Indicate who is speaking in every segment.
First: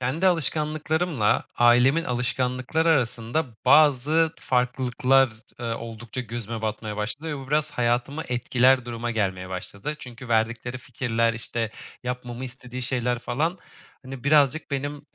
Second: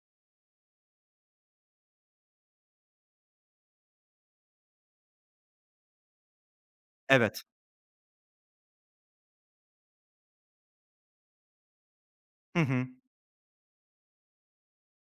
Speaker 1: Kendi alışkanlıklarımla ailemin alışkanlıkları arasında bazı farklılıklar, oldukça gözüme batmaya başladı ve
Speaker 2: Evet.
Speaker 1: bu biraz hayatımı etkiler duruma gelmeye başladı. Çünkü verdikleri fikirler, işte, yapmamı
Speaker 2: Hı
Speaker 1: istediği
Speaker 2: hı.
Speaker 1: şeyler falan, hani, birazcık benim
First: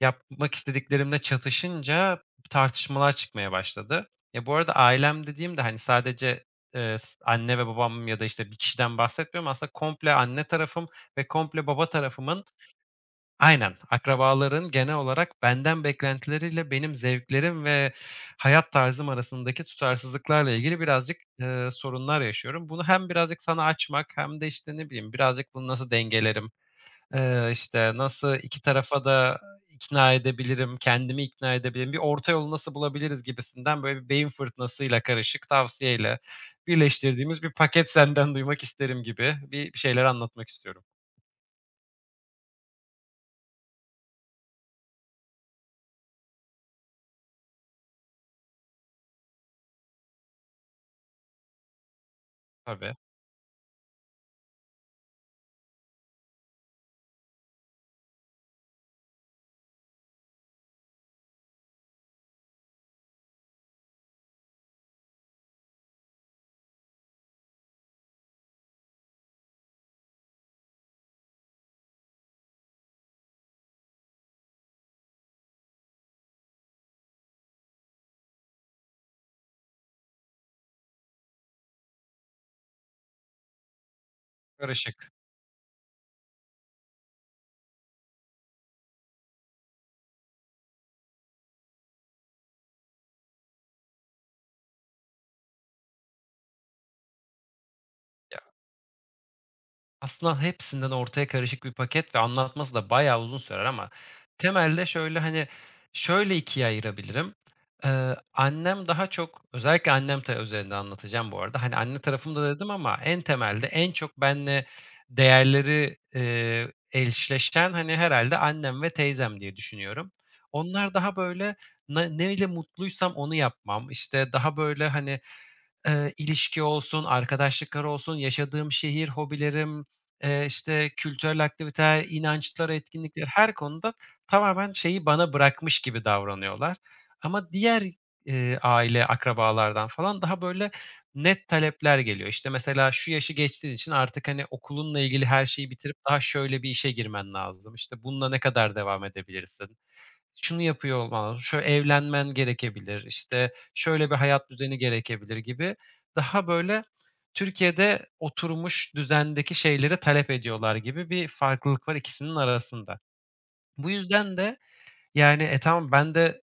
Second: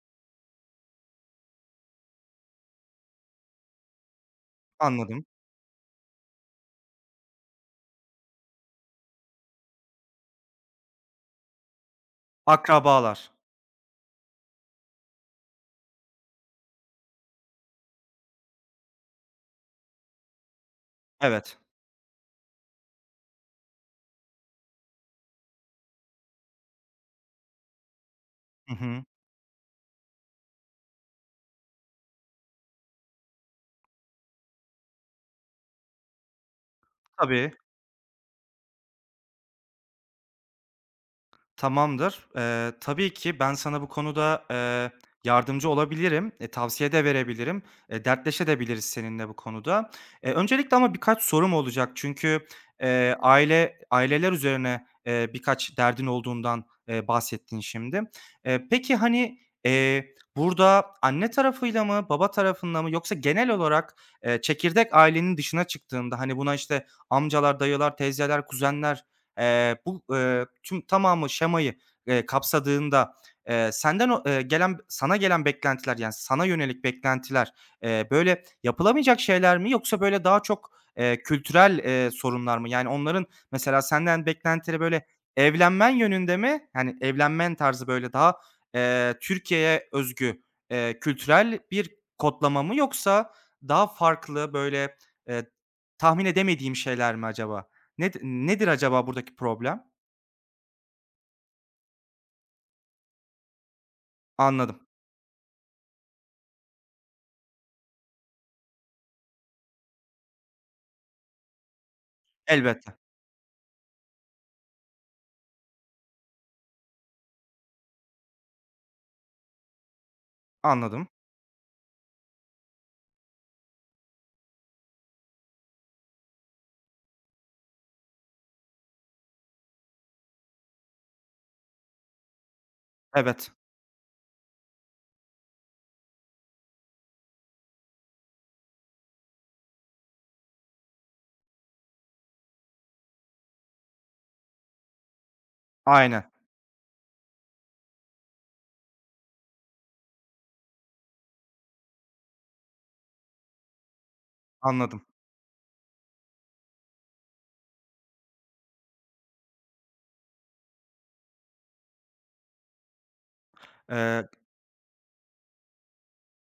Speaker 1: yapmak istediklerimle çatışınca tartışmalar çıkmaya başladı. Ya, bu arada
Speaker 2: Anladım.
Speaker 1: ailem dediğimde hani, sadece, s anne ve babam ya da, işte, bir kişiden bahsetmiyorum. Aslında komple anne tarafım ve komple baba tarafımın.
Speaker 2: Akrabalar.
Speaker 1: Aynen. Akrabaların genel olarak benden beklentileriyle benim zevklerim ve hayat tarzım arasındaki tutarsızlıklarla ilgili birazcık,
Speaker 2: Evet.
Speaker 1: sorunlar yaşıyorum. Bunu hem birazcık sana açmak hem de, işte, ne bileyim, birazcık bunu nasıl dengelerim, işte, nasıl 2
Speaker 2: Hı hı.
Speaker 1: tarafa da ikna edebilirim, kendimi ikna edebilirim, bir orta yolu nasıl bulabiliriz gibisinden böyle bir beyin fırtınasıyla karışık tavsiyeyle birleştirdiğimiz bir
Speaker 2: Tabii.
Speaker 1: paket senden duymak isterim gibi bir şeyler anlatmak istiyorum.
Speaker 2: Tamamdır. Tabii ki ben sana bu konuda, yardımcı olabilirim. E, tavsiye de verebilirim. E, dertleşebiliriz seninle bu konuda. Öncelikle ama birkaç sorum olacak. Çünkü,
Speaker 1: Tabii.
Speaker 2: eee, aile aileler üzerine, birkaç derdin olduğundan, bahsettin şimdi. Peki, hani, burada anne tarafıyla mı, baba tarafında mı yoksa genel olarak, çekirdek ailenin dışına çıktığında, hani, buna, işte, amcalar, dayılar, teyzeler, kuzenler, bu, tüm tamamı şemayı, kapsadığında, senden o gelen sana gelen beklentiler, yani, sana yönelik beklentiler, böyle yapılamayacak şeyler mi yoksa böyle daha çok, kültürel, sorunlar mı? Yani, onların mesela senden beklentileri böyle
Speaker 1: Karışık.
Speaker 2: evlenmen yönünde mi? Yani, evlenmen tarzı böyle daha, Türkiye'ye özgü, kültürel bir kodlama mı yoksa daha farklı, böyle, eee, tahmin edemediğim şeyler mi acaba? Nedir acaba buradaki problem?
Speaker 1: Aslında hepsinden ortaya karışık bir paket ve anlatması da bayağı uzun sürer ama
Speaker 2: Anladım.
Speaker 1: temelde şöyle, hani, şöyle ikiye ayırabilirim. Annem daha çok, özellikle annem üzerinden anlatacağım bu arada. Hani, anne tarafımda dedim
Speaker 2: Elbette.
Speaker 1: ama en temelde en çok benle değerleri, eşleşen, hani, herhalde annem ve teyzem diye düşünüyorum. Onlar
Speaker 2: Anladım.
Speaker 1: daha böyle neyle mutluysam onu yapmam, işte, daha böyle, hani, ilişki olsun, arkadaşlıklar olsun, yaşadığım şehir, hobilerim, işte, kültürel aktiviteler, inançlar, etkinlikler,
Speaker 2: Evet.
Speaker 1: her konuda tamamen şeyi bana bırakmış gibi davranıyorlar. Ama diğer, aile, akrabalardan falan daha böyle net talepler geliyor. İşte, mesela şu yaşı geçtiğin için artık, hani, okulunla ilgili her şeyi bitirip daha
Speaker 2: Aynen.
Speaker 1: şöyle bir işe girmen lazım. İşte, bununla ne kadar devam edebilirsin? Şunu yapıyor olman lazım, şöyle evlenmen gerekebilir, işte, şöyle bir hayat düzeni
Speaker 2: Anladım.
Speaker 1: gerekebilir gibi daha böyle Türkiye'de oturmuş düzendeki şeyleri talep ediyorlar gibi bir farklılık var ikisinin arasında. Bu
Speaker 2: Eee,
Speaker 1: yüzden de, yani, tamam ben de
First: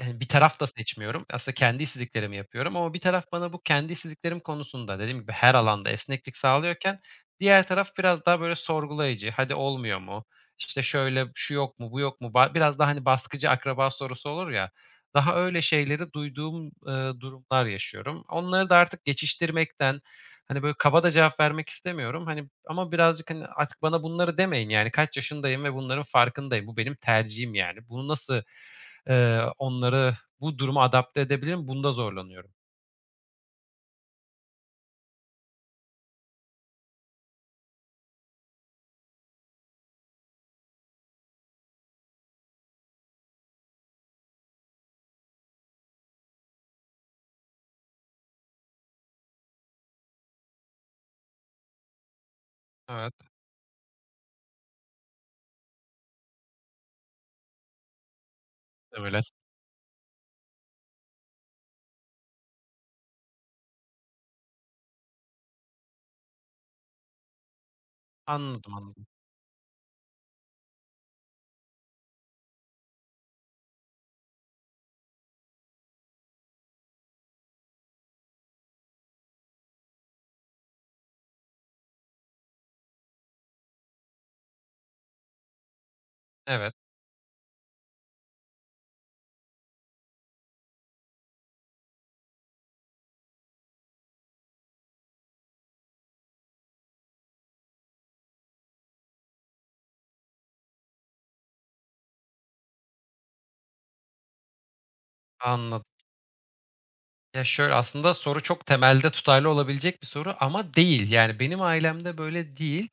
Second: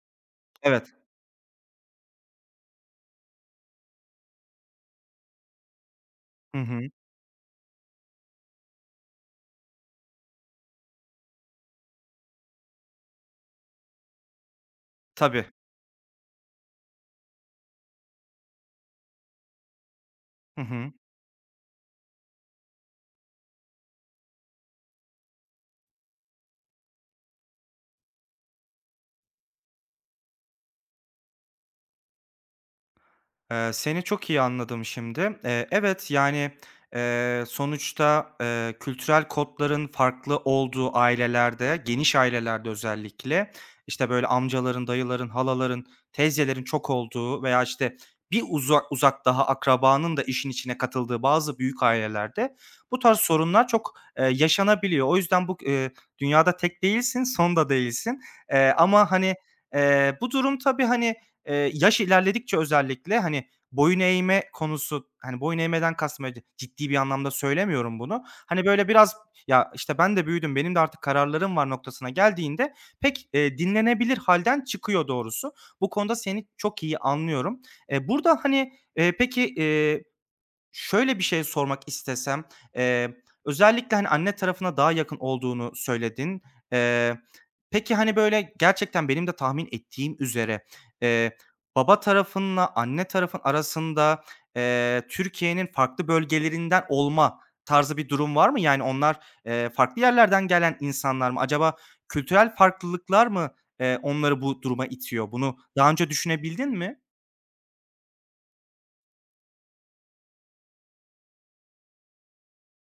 Speaker 1: Bir taraf da
Speaker 2: evet.
Speaker 1: seçmiyorum. Aslında kendi istediklerimi yapıyorum ama bir taraf bana bu kendi istediklerim konusunda dediğim gibi her alanda esneklik
Speaker 2: Hı hı.
Speaker 1: sağlıyorken diğer taraf biraz daha böyle sorgulayıcı. "Hadi olmuyor mu? İşte şöyle, şu yok mu, bu yok mu?" Biraz daha, hani, baskıcı akraba sorusu olur ya, daha
Speaker 2: Tabii.
Speaker 1: öyle şeyleri duyduğum, durumlar yaşıyorum. Onları da artık geçiştirmekten,
Speaker 2: Hı
Speaker 1: hani, böyle
Speaker 2: hı.
Speaker 1: kaba da cevap vermek istemiyorum. Hani, ama birazcık, hani, "Artık bana bunları demeyin, yani, kaç yaşındayım ve bunların farkındayım. Bu benim tercihim, yani." Bunu nasıl Onları bu duruma adapte edebilirim, bunda zorlanıyorum.
Speaker 2: Seni çok iyi anladım şimdi. Evet, yani, sonuçta, kültürel kodların farklı olduğu ailelerde, geniş ailelerde özellikle, işte, böyle, amcaların, dayıların, halaların, teyzelerin çok olduğu veya, işte, bir uzak daha akrabanın da işin içine katıldığı bazı büyük ailelerde bu
Speaker 1: Evet.
Speaker 2: tarz sorunlar çok, yaşanabiliyor. O yüzden bu, dünyada tek değilsin, son da değilsin. Ama,
Speaker 1: Öyle.
Speaker 2: hani, bu durum tabii, hani, yaş ilerledikçe özellikle, hani, boyun eğme konusu, hani, boyun eğmeden kastım öyle ciddi bir anlamda söylemiyorum bunu. Hani,
Speaker 1: Anladım,
Speaker 2: böyle
Speaker 1: anladım.
Speaker 2: biraz, "Ya, işte, ben de büyüdüm, benim de artık kararlarım var." noktasına geldiğinde pek, dinlenebilir halden çıkıyor doğrusu. Bu konuda seni çok iyi anlıyorum. Burada, hani, peki, şöyle bir şey sormak istesem, eee, özellikle, hani, anne tarafına daha yakın olduğunu söyledin.
Speaker 1: Evet,
Speaker 2: Eee, peki, hani, böyle, gerçekten benim de tahmin ettiğim üzere, eee, baba tarafınla anne tarafın arasında, Türkiye'nin farklı bölgelerinden olma tarzı bir durum var mı? Yani onlar, farklı yerlerden gelen insanlar mı? Acaba kültürel farklılıklar mı, onları bu duruma itiyor? Bunu
Speaker 1: anladım.
Speaker 2: daha önce düşünebildin mi?
Speaker 1: Ya, şöyle, aslında soru çok temelde tutarlı olabilecek bir soru ama değil. Yani, benim ailemde böyle değil.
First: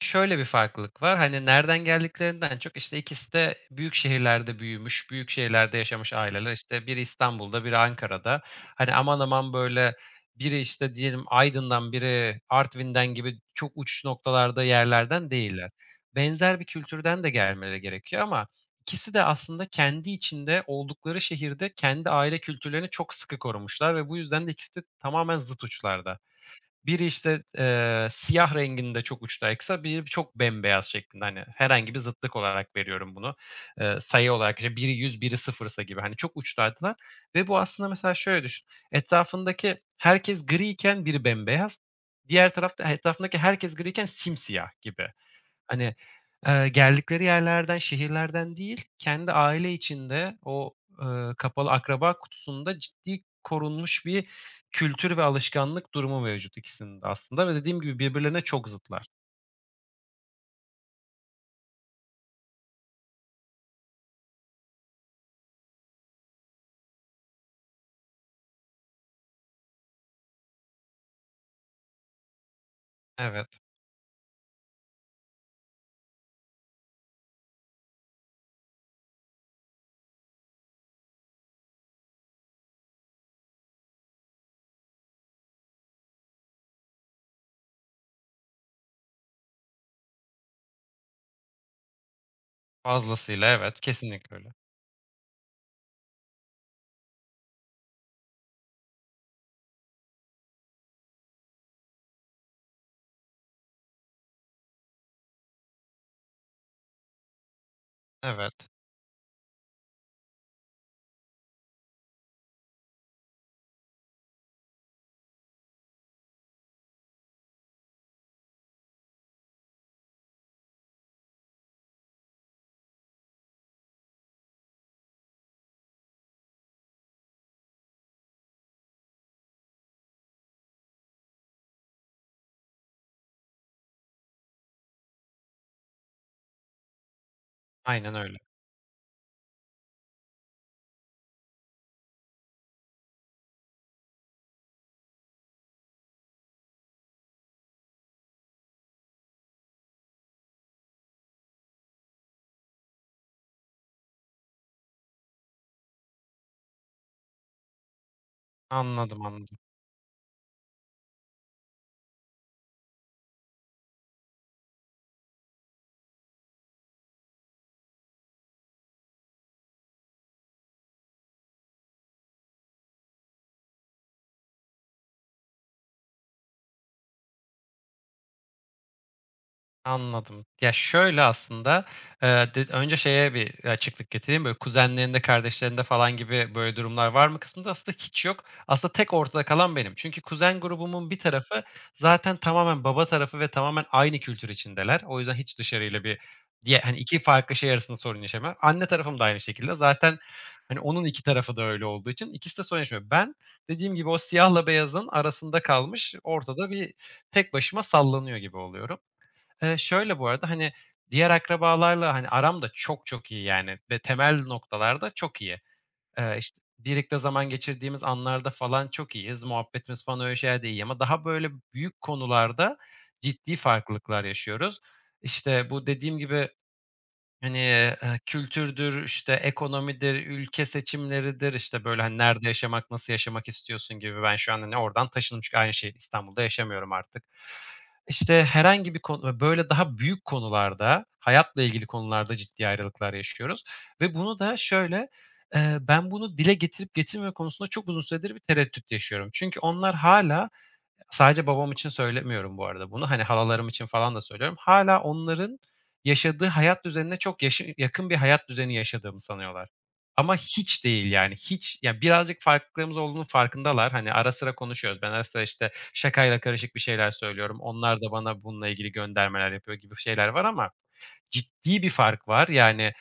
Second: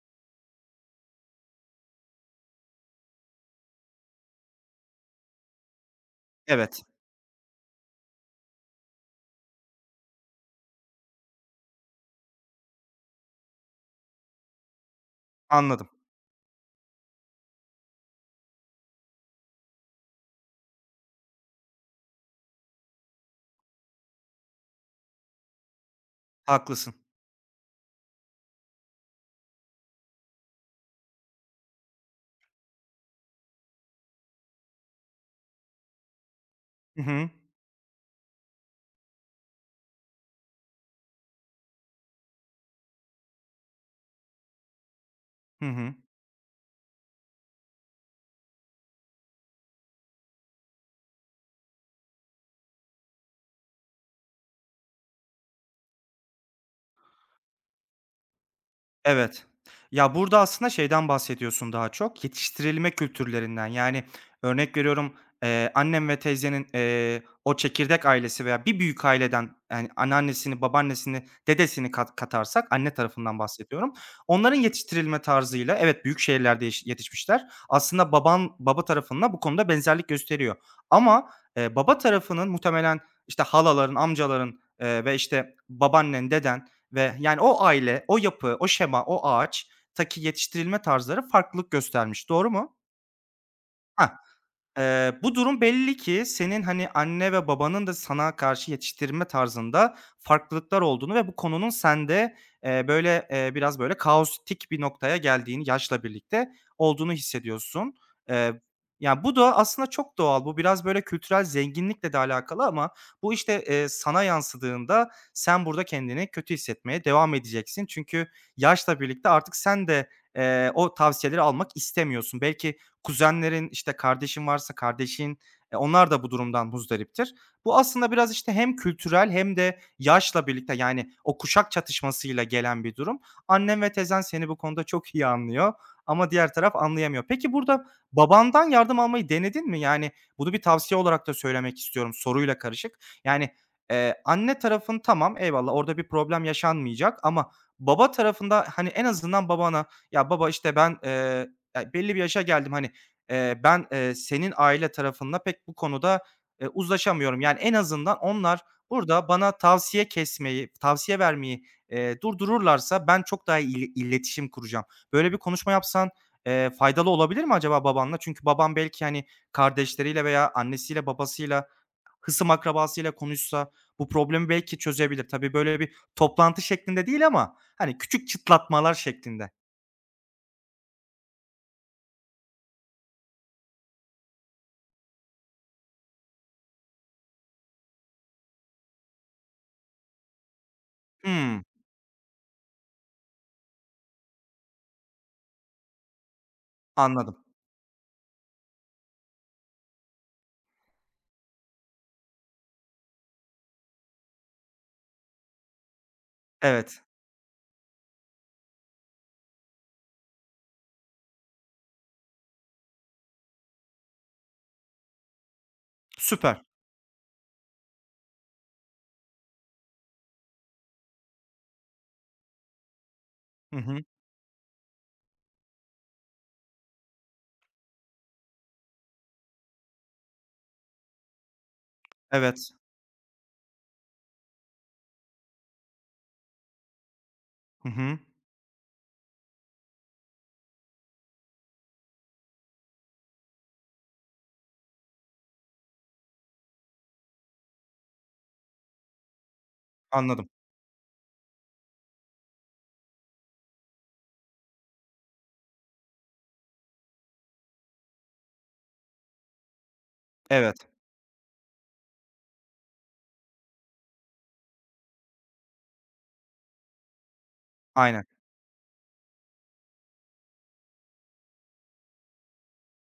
Speaker 1: Şöyle bir farklılık var, hani, nereden geldiklerinden çok, işte, ikisi de büyük şehirlerde büyümüş, büyük şehirlerde yaşamış aileler.
Speaker 2: Evet,
Speaker 1: İşte, biri İstanbul'da, biri Ankara'da. Hani, aman aman, böyle, biri, işte, diyelim Aydın'dan, biri Artvin'den gibi çok uç noktalarda yerlerden değiller.
Speaker 2: anladım.
Speaker 1: Benzer bir kültürden de gelmeleri gerekiyor ama ikisi de aslında kendi içinde, oldukları şehirde kendi aile kültürlerini çok sıkı korumuşlar ve bu yüzden de ikisi de tamamen zıt uçlarda.
Speaker 2: Haklısın.
Speaker 1: Biri, işte, siyah renginde çok uçtaysa biri çok bembeyaz şeklinde. Hani, herhangi bir zıtlık olarak veriyorum bunu. Sayı olarak, işte, biri 100, biri sıfırsa gibi, hani, çok uçlardılar
Speaker 2: Hı hı.
Speaker 1: ve bu aslında mesela şöyle düşün, etrafındaki herkes griyken biri bembeyaz, diğer tarafta etrafındaki herkes griyken simsiyah gibi.
Speaker 2: Hı hı.
Speaker 1: Hani, geldikleri yerlerden, şehirlerden değil, kendi aile içinde o, kapalı akraba kutusunda ciddi korunmuş bir kültür ve alışkanlık durumu mevcut ikisinin de aslında ve dediğim gibi birbirlerine çok zıtlar.
Speaker 2: Evet. Ya, burada aslında şeyden bahsediyorsun daha çok, yetiştirilme kültürlerinden. Yani, örnek veriyorum, annem ve teyzenin, o çekirdek ailesi veya bir büyük aileden, yani, anneannesini, babaannesini, dedesini kat katarsak, anne tarafından
Speaker 1: Evet,
Speaker 2: bahsediyorum. Onların yetiştirilme tarzıyla, evet, büyük şehirlerde yetişmişler. Aslında baba tarafında bu konuda benzerlik gösteriyor. Ama, baba tarafının muhtemelen, işte, halaların, amcaların, ve, işte, babaannen, deden, ve, yani, o aile, o yapı, o şema, o ağaç ağaçtaki yetiştirilme tarzları farklılık göstermiş. Doğru mu?
Speaker 1: fazlasıyla evet,
Speaker 2: Hah.
Speaker 1: kesinlikle öyle.
Speaker 2: Bu durum belli ki senin, hani, anne ve babanın da sana karşı yetiştirme tarzında farklılıklar olduğunu ve bu konunun sende, böyle, biraz böyle kaotik bir noktaya geldiğini yaşla birlikte olduğunu hissediyorsun.
Speaker 1: Evet,
Speaker 2: Eee, Ya, bu da aslında çok doğal. Bu biraz böyle kültürel zenginlikle de alakalı ama bu, işte, sana yansıdığında sen burada kendini kötü hissetmeye devam edeceksin. Çünkü yaşla birlikte artık sen de, o tavsiyeleri almak istemiyorsun. Belki kuzenlerin, işte, kardeşin varsa kardeşin, onlar da bu durumdan muzdariptir. Bu aslında biraz, işte, hem kültürel hem de yaşla birlikte, yani, o kuşak çatışmasıyla gelen bir durum. Annem ve tezen seni bu konuda çok iyi anlıyor ama diğer taraf anlayamıyor. Peki burada
Speaker 1: aynen öyle.
Speaker 2: babandan yardım almayı denedin mi? Yani, bunu bir tavsiye olarak da söylemek istiyorum soruyla karışık. Yani, anne tarafın tamam, eyvallah, orada bir problem yaşanmayacak ama baba tarafında, hani, en azından babana, "Ya, baba, işte, ben, ya, belli bir yaşa geldim, hani, ben, senin aile tarafında pek bu konuda, uzlaşamıyorum. Yani, en azından onlar
Speaker 1: Anladım,
Speaker 2: burada bana
Speaker 1: anladım.
Speaker 2: tavsiye kesmeyi, tavsiye vermeyi, durdururlarsa ben çok daha iletişim kuracağım. Böyle bir konuşma yapsan, faydalı olabilir mi acaba babanla? Çünkü babam belki, hani, kardeşleriyle veya annesiyle, babasıyla, hısım akrabasıyla konuşsa bu problemi belki çözebilir. Tabii, böyle bir toplantı şeklinde değil ama, hani, küçük çıtlatmalar şeklinde."
Speaker 1: Anladım. Ya, şöyle aslında, d önce şeye bir açıklık getireyim. Böyle kuzenlerinde, kardeşlerinde falan gibi böyle durumlar var mı kısmında aslında hiç yok. Aslında tek ortada kalan benim. Çünkü kuzen grubumun bir
Speaker 2: Hımm,
Speaker 1: tarafı zaten tamamen baba tarafı ve tamamen aynı kültür içindeler. O yüzden hiç dışarıyla bir diye hani 2
Speaker 2: anladım.
Speaker 1: farklı şey arasında sorun yaşamıyor. Anne tarafım da aynı şekilde. Zaten, hani, onun 2 tarafı da öyle olduğu için ikisi de sorun yaşamıyor. Ben dediğim gibi o siyahla beyazın arasında kalmış, ortada bir
Speaker 2: Evet,
Speaker 1: tek başıma sallanıyor gibi oluyorum. Şöyle bu arada, hani, diğer akrabalarla, hani, aram da çok çok iyi yani ve temel noktalarda çok iyi.
Speaker 2: süper.
Speaker 1: İşte, birlikte zaman geçirdiğimiz anlarda falan çok iyiyiz. Muhabbetimiz falan öyle şeylerde iyi ama daha böyle büyük konularda ciddi
Speaker 2: Hı hı,
Speaker 1: farklılıklar yaşıyoruz. İşte, bu dediğim gibi, hani, kültürdür, işte, ekonomidir, ülke seçimleridir, işte, böyle, hani, nerede
Speaker 2: evet.
Speaker 1: yaşamak, nasıl yaşamak istiyorsun gibi. Ben şu an, hani, oradan taşındım çünkü aynı şehir İstanbul'da yaşamıyorum artık.
Speaker 2: Hı hı.
Speaker 1: İşte, herhangi bir konu böyle daha büyük konularda, hayatla ilgili konularda ciddi ayrılıklar yaşıyoruz ve bunu da şöyle, ben bunu dile getirip getirmeme konusunda çok uzun süredir bir tereddüt yaşıyorum. Çünkü onlar
Speaker 2: Anladım.
Speaker 1: hâlâ Sadece babam için söylemiyorum bu arada bunu. Hani halalarım için falan da söylüyorum. Hâlâ onların yaşadığı hayat düzenine çok yaşı yakın bir hayat düzeni yaşadığımı sanıyorlar. Ama
Speaker 2: Evet,
Speaker 1: hiç değil yani, hiç. Ya, birazcık farklılığımız olduğunun farkındalar. Hani, ara sıra konuşuyoruz. Ben ara sıra, işte, şakayla karışık bir şeyler söylüyorum. Onlar da
Speaker 2: aynen.
Speaker 1: bana bununla ilgili göndermeler yapıyor gibi şeyler var ama ciddi bir fark var. Yani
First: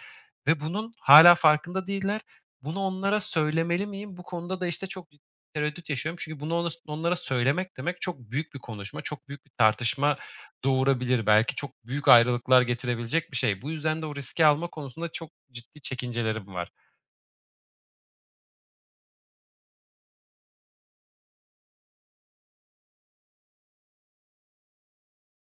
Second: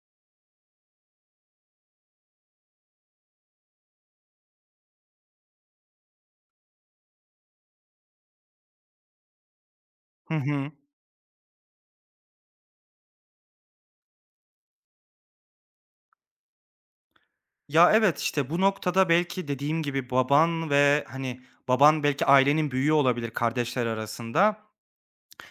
Speaker 1: ve bunun hâlâ farkında değiller. Bunu onlara söylemeli miyim? Bu konuda da, işte, çok ciddi tereddüt yaşıyorum. Çünkü bunu onlara söylemek demek çok büyük bir konuşma, çok büyük bir tartışma
Speaker 2: Hı hı.
Speaker 1: doğurabilir. Belki çok büyük ayrılıklar getirebilecek bir şey. Bu yüzden de o riski alma konusunda çok ciddi çekincelerim var.
Speaker 2: Ya, evet, işte, bu noktada belki dediğim gibi baban ve, hani, baban belki ailenin büyüğü olabilir kardeşler arasında.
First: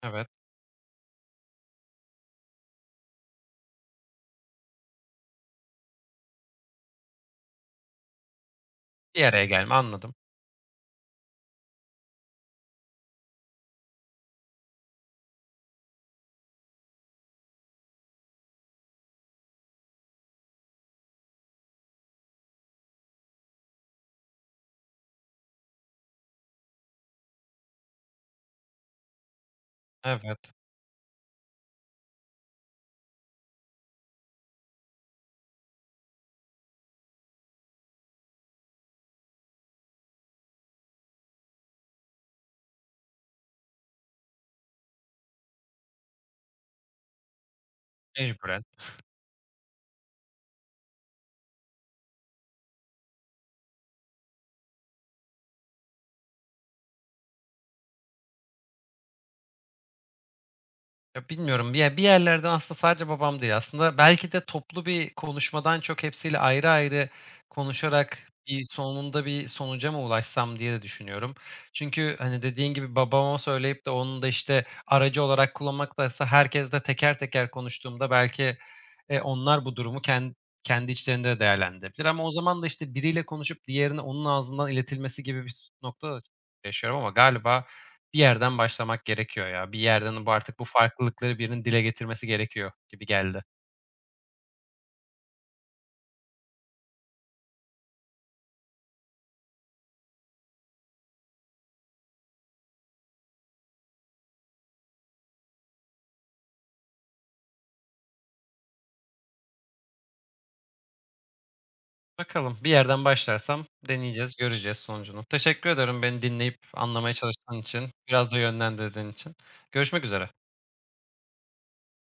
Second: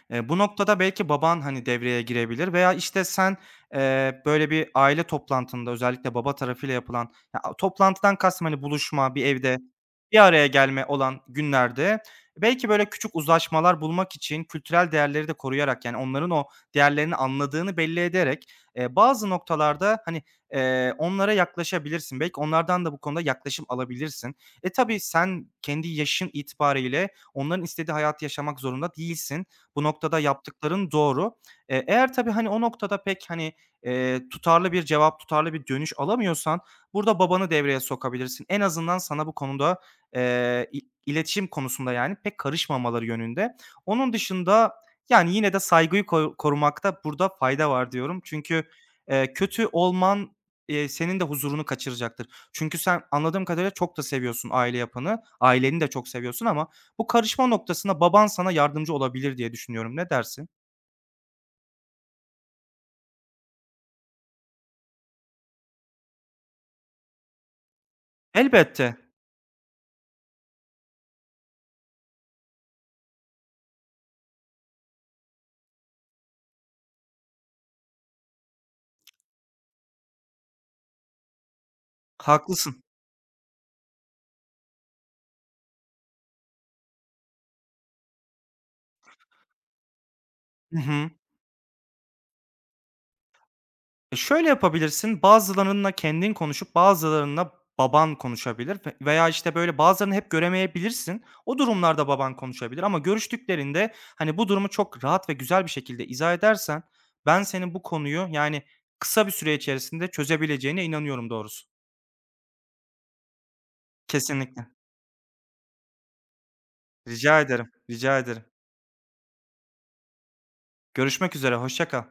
Speaker 1: Evet.
Speaker 2: Bu noktada belki baban, hani, devreye girebilir veya, işte, sen, böyle bir aile toplantında özellikle baba tarafıyla yapılan ya, toplantıdan kastım, hani, buluşma,
Speaker 1: Bir
Speaker 2: bir
Speaker 1: araya
Speaker 2: evde
Speaker 1: gelme, anladım.
Speaker 2: bir araya gelme olan günlerde belki böyle küçük uzlaşmalar bulmak için kültürel değerleri de koruyarak, yani, onların o değerlerini anladığını belli ederek, bazı noktalarda, hani, onlara yaklaşabilirsin. Belki onlardan da bu konuda yaklaşım alabilirsin. E, tabii sen kendi yaşın itibariyle onların istediği hayatı yaşamak zorunda değilsin. Bu noktada
Speaker 1: Evet,
Speaker 2: yaptıkların doğru. Eğer tabii, hani, o noktada pek, hani, tutarlı bir cevap, tutarlı bir dönüş alamıyorsan burada babanı devreye sokabilirsin. En azından sana bu konuda, i iletişim konusunda, yani, pek karışmamaları yönünde. Onun dışında, yani, yine de saygıyı korumakta burada fayda var diyorum.
Speaker 1: mecburen.
Speaker 2: Çünkü, kötü olman, senin de huzurunu kaçıracaktır. Çünkü sen anladığım kadarıyla çok da seviyorsun aile yapını, aileni de çok seviyorsun ama bu karışma noktasına baban sana yardımcı olabilir diye düşünüyorum. Ne dersin?
Speaker 1: Ya, bilmiyorum. Ya, bir yerlerden aslında sadece babam değil. Aslında belki de toplu bir konuşmadan çok hepsiyle ayrı ayrı konuşarak
Speaker 2: Elbette,
Speaker 1: bir sonuca mı ulaşsam diye de düşünüyorum. Çünkü, hani, dediğin gibi babama söyleyip de onun da, işte, aracı olarak kullanmaktansa herkesle teker teker konuştuğumda belki, onlar bu durumu kendi içlerinde de değerlendirebilir ama o zaman da,
Speaker 2: haklısın.
Speaker 1: işte, biriyle konuşup diğerine onun ağzından iletilmesi gibi bir nokta da yaşıyorum ama galiba bir yerden başlamak gerekiyor ya. Bir yerden bu artık bu
Speaker 2: Hı hı.
Speaker 1: farklılıkları birinin dile getirmesi gerekiyor gibi geldi.
Speaker 2: E, şöyle yapabilirsin, bazılarınla kendin konuşup bazılarınla baban konuşabilir ve veya, işte, böyle, bazılarını hep göremeyebilirsin. O durumlarda baban konuşabilir ama görüştüklerinde, hani, bu durumu çok rahat ve güzel bir şekilde izah edersen ben senin bu konuyu, yani, kısa bir süre içerisinde çözebileceğine inanıyorum doğrusu.
Speaker 1: Bakalım, bir yerden başlarsam deneyeceğiz,
Speaker 2: Kesinlikle.
Speaker 1: göreceğiz sonucunu. Teşekkür ederim beni dinleyip anlamaya
Speaker 2: Rica
Speaker 1: çalıştığın
Speaker 2: ederim,
Speaker 1: için,
Speaker 2: rica
Speaker 1: biraz da
Speaker 2: ederim.
Speaker 1: yönlendirdiğin için. Görüşmek üzere.
Speaker 2: Görüşmek üzere, hoşça kal.